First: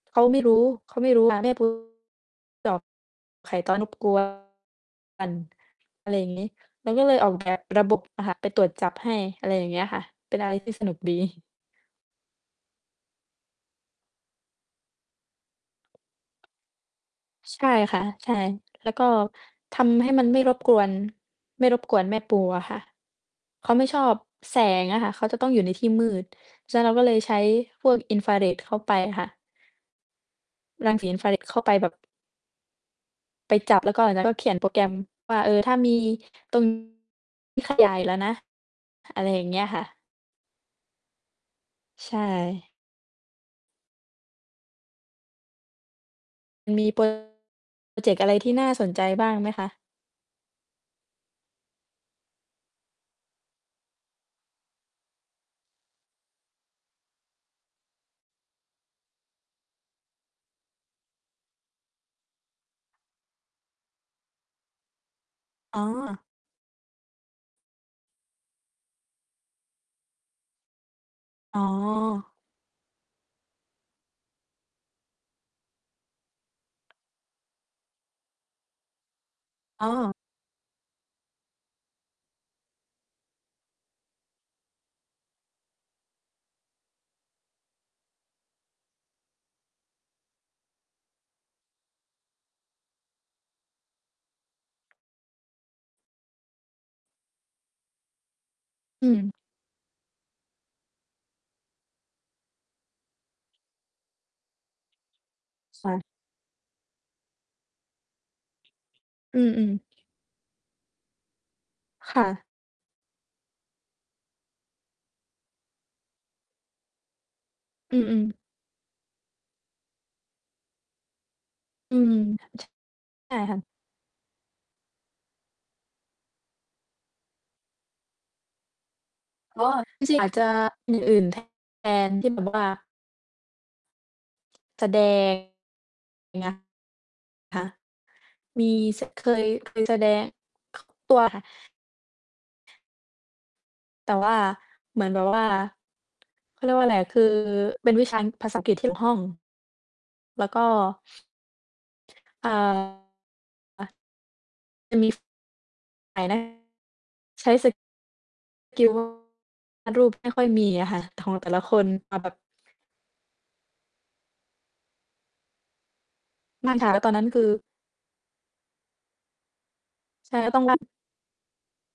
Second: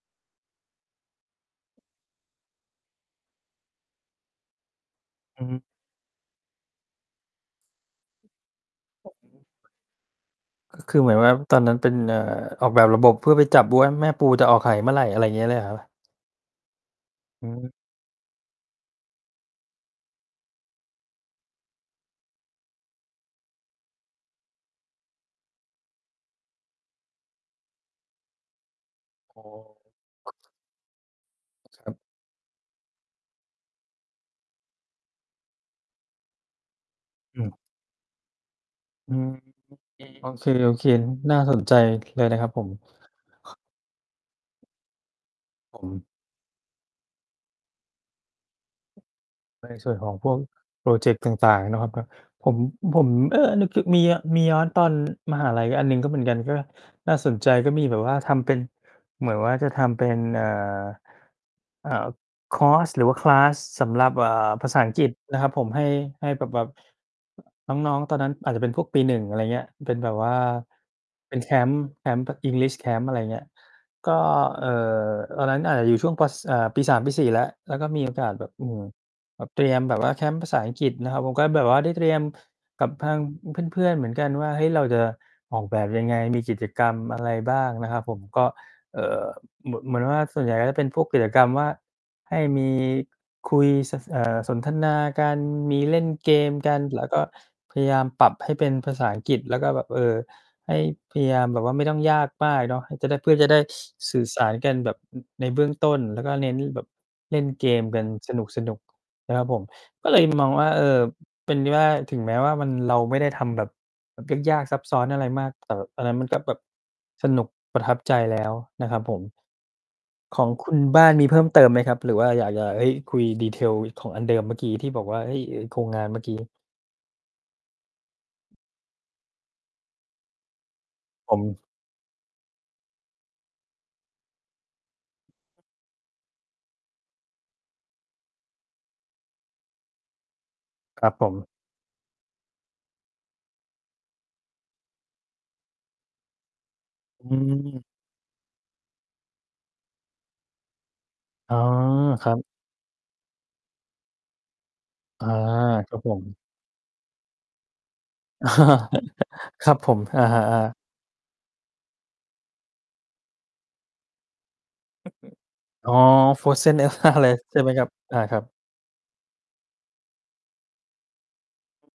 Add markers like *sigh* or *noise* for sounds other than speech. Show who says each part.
Speaker 1: เขาไม่รู้ เขาไม่รู้ค่ะ ไม่รู้ ตอบ ไข่ตอนบ กลัว กัน
Speaker 2: อือฮึ
Speaker 1: อะไรอย่างงี้ เราก็เลยออก แบบระบบ อะค่ะ ไปตรวจจับให้ อะไรอย่า
Speaker 2: *unintelligible*
Speaker 1: งเงี้ยค่ะ เป็นอะไรที่
Speaker 2: ค
Speaker 1: สนุ
Speaker 2: ค
Speaker 1: ก
Speaker 2: ือเหม
Speaker 1: ดี
Speaker 2: ือนแบบตอนนั้นเป็น เอ่อ ออกแบบระบบเพื่อไปจับบู ว่า แม่ปูจะออกไข่เมื่อไร? อะไรอย่างงี้เลยเหรอ? อื
Speaker 1: ใช่
Speaker 2: ม
Speaker 1: ค่ะ ใช่ แล้วก็ทำให้มันไม่รบกวน ไม่รบกวนแม่ปูอะค่ะ เขาไม่ชอบแสงอะค่ะ เขาจะต้องอยู่ในที่มืด ฉะนั้น เราก็เลยใช้พวกอินฟราเรดเข้าไปค่ะ
Speaker 2: โอ้
Speaker 1: รังสีอินฟราเรดเข้าไปแบ
Speaker 2: ครั
Speaker 1: บ
Speaker 2: บ
Speaker 1: ไปจับ แล้วก็หลังจากนั้นก็เขียนโปรแกรมว่า เออ ถ้ามี ตรง
Speaker 2: อืม
Speaker 1: ที่ขยาย แล้วนะ
Speaker 2: อื
Speaker 1: อะไร
Speaker 2: ม
Speaker 1: อย่างเงี้ยค่ะ
Speaker 2: โอเค โอเค ๆ น น่าสนใจ
Speaker 1: ใช
Speaker 2: เลยนะครับ
Speaker 1: ่
Speaker 2: ผม ครับผม
Speaker 1: มันมี พรอเจกต์ อะไรที่น่าสนใจบ้างไหมค
Speaker 2: ใน
Speaker 1: ะ?
Speaker 2: ส่วนของพวกพรอเจกต์ต่าง ๆ เนาะครับ เนาะ ผม อ ผม เออ นึกถึ มีอะ มีย้อนตอน มหาลัยอันหนึ่งก็เหมือนกัน ก็น่าสนใจ ก็มีแบบว่าทำเป็น เหมือนว่าจะทำเป็น เอ่อ อ่า คอร์ส หรือว่า คลาส ส สำหรับ เอ่อ ภาษาอังกฤษนะครับผม
Speaker 1: อ
Speaker 2: ใ
Speaker 1: ๋
Speaker 2: ห
Speaker 1: อ
Speaker 2: ้ ให้แบบ แบบ น้อง ๆ ตอนนั้นอาจจะเป็นพวกปี 1 อะไรเงี้ย เป็นแบบว่า เป็นแค
Speaker 1: อ๋อ
Speaker 2: มป์ แคมป์แบบ English Camp อะไรเงี้ย ก็ เอ่อ ตอนนั้นอาจจะอยู่ช่วงปอ ส อ่า ปี 3 ปี 4 แล้ว แล้วก็มี โอกาสแบบ อืม แบบเตรียม
Speaker 1: อ้
Speaker 2: แบบว่
Speaker 1: อ
Speaker 2: า แคมป์ภาษาอังกฤษนะครับ ผมก็แบบว่าได้เตรียมกับทางเพื่อน ๆ เหมือนกันว่า เฮ้ย เราจะออกแบบยังไง? มีกิจกรรม อะไร บ้าง? นะครับผม ก็ เอ่อ เหมื่อ เหมือนว่า ส่วนใหญ่ก็จะเป็นพวกกิจกรรมว่า ให้มี คุยซัส เอ่อ สนทนา กัน มีเล่นเกมกัน แล้วก็พยายามปรับให้เป็นภาษ
Speaker 1: อื
Speaker 2: าอัง
Speaker 1: ม
Speaker 2: กฤษ แล้วก็แบบ เออ ให้พยายามแบบว่าไม่ต้องยากมากเนาะ เออ จะได้ เพื่อจะได้ *sniffs* สื่อสาร กันแบบ อึ ในเบื้อง
Speaker 1: ค
Speaker 2: ต
Speaker 1: ่
Speaker 2: ้น
Speaker 1: ะ
Speaker 2: แล้วก็เน้นแบบเล่นเกมกันสนุก ๆ น
Speaker 1: อ
Speaker 2: ะ
Speaker 1: ื
Speaker 2: ครับผม
Speaker 1: ม ๆ
Speaker 2: ก็ เลยมองว่า เออ เป็นที่ว่า
Speaker 1: ค
Speaker 2: ถึ
Speaker 1: ่
Speaker 2: งแม้
Speaker 1: ะ
Speaker 2: ว่า มัน เราไม่ได้ทำแบบ แบบยาก ๆ ซับซ้อนอะไรมาก แต่แบบ ตอนนั้นมัน ก็แบบสนุก ประท
Speaker 1: อ
Speaker 2: ั
Speaker 1: ื
Speaker 2: บใจ
Speaker 1: อ ๆ
Speaker 2: แล้วนะครับผม ของคุณบ้านมีเพิ่มเติมไหมคร
Speaker 1: อื
Speaker 2: ับ? หรื
Speaker 1: ม
Speaker 2: อว่าอยาก อยาก เฮ้ย คุย
Speaker 1: ใช่ค่ะ
Speaker 2: detail ของอันเดิม เมื่อกี้ที่บอกว่า เฮ้ย ไอ้โครงงานเมื่อกี้
Speaker 1: อ๋อ จริง ๆ อาจจะอย่างอื่น
Speaker 2: ผ
Speaker 1: แท
Speaker 2: ม
Speaker 1: น ที่แบบว่า แสดง งะ คะ มี ส เคย เคยแสดง
Speaker 2: คร
Speaker 1: ต
Speaker 2: ั
Speaker 1: ั
Speaker 2: บ
Speaker 1: ว
Speaker 2: ผ
Speaker 1: ค่ะ
Speaker 2: ม
Speaker 1: แต่ว่าเหมือน แบบว่า เขาเรียกว่าไรอะ คือ
Speaker 2: อืม
Speaker 1: เป็น วิชาภาษาอังกฤษที่เกี่ยวข้อง แล้วก็
Speaker 2: อ๋อ ครับ
Speaker 1: เอ่อ อะ จะมี
Speaker 2: อา ครับผ
Speaker 1: หลา
Speaker 2: ม
Speaker 1: ยหน้า ใช้สกิล ว
Speaker 2: *chuckles* ครับผ
Speaker 1: าด
Speaker 2: ม
Speaker 1: รูป
Speaker 2: อ
Speaker 1: ไม่ค่อยม
Speaker 2: า
Speaker 1: ี
Speaker 2: ๆ ๆ
Speaker 1: อะค่ะ ถะ ของแต่ละคน มาแบบ
Speaker 2: *unintelligible* อ๋อ
Speaker 1: มั
Speaker 2: frozen
Speaker 1: ่น
Speaker 2: ใน
Speaker 1: ค่ะ แล้
Speaker 2: บ
Speaker 1: วต
Speaker 2: ้า
Speaker 1: อน
Speaker 2: น
Speaker 1: นั้
Speaker 2: เล
Speaker 1: น
Speaker 2: ย
Speaker 1: คือ
Speaker 2: ใช่ไหมครับ? อา ครับ
Speaker 1: ใช่ แล้วต้อง ลั่น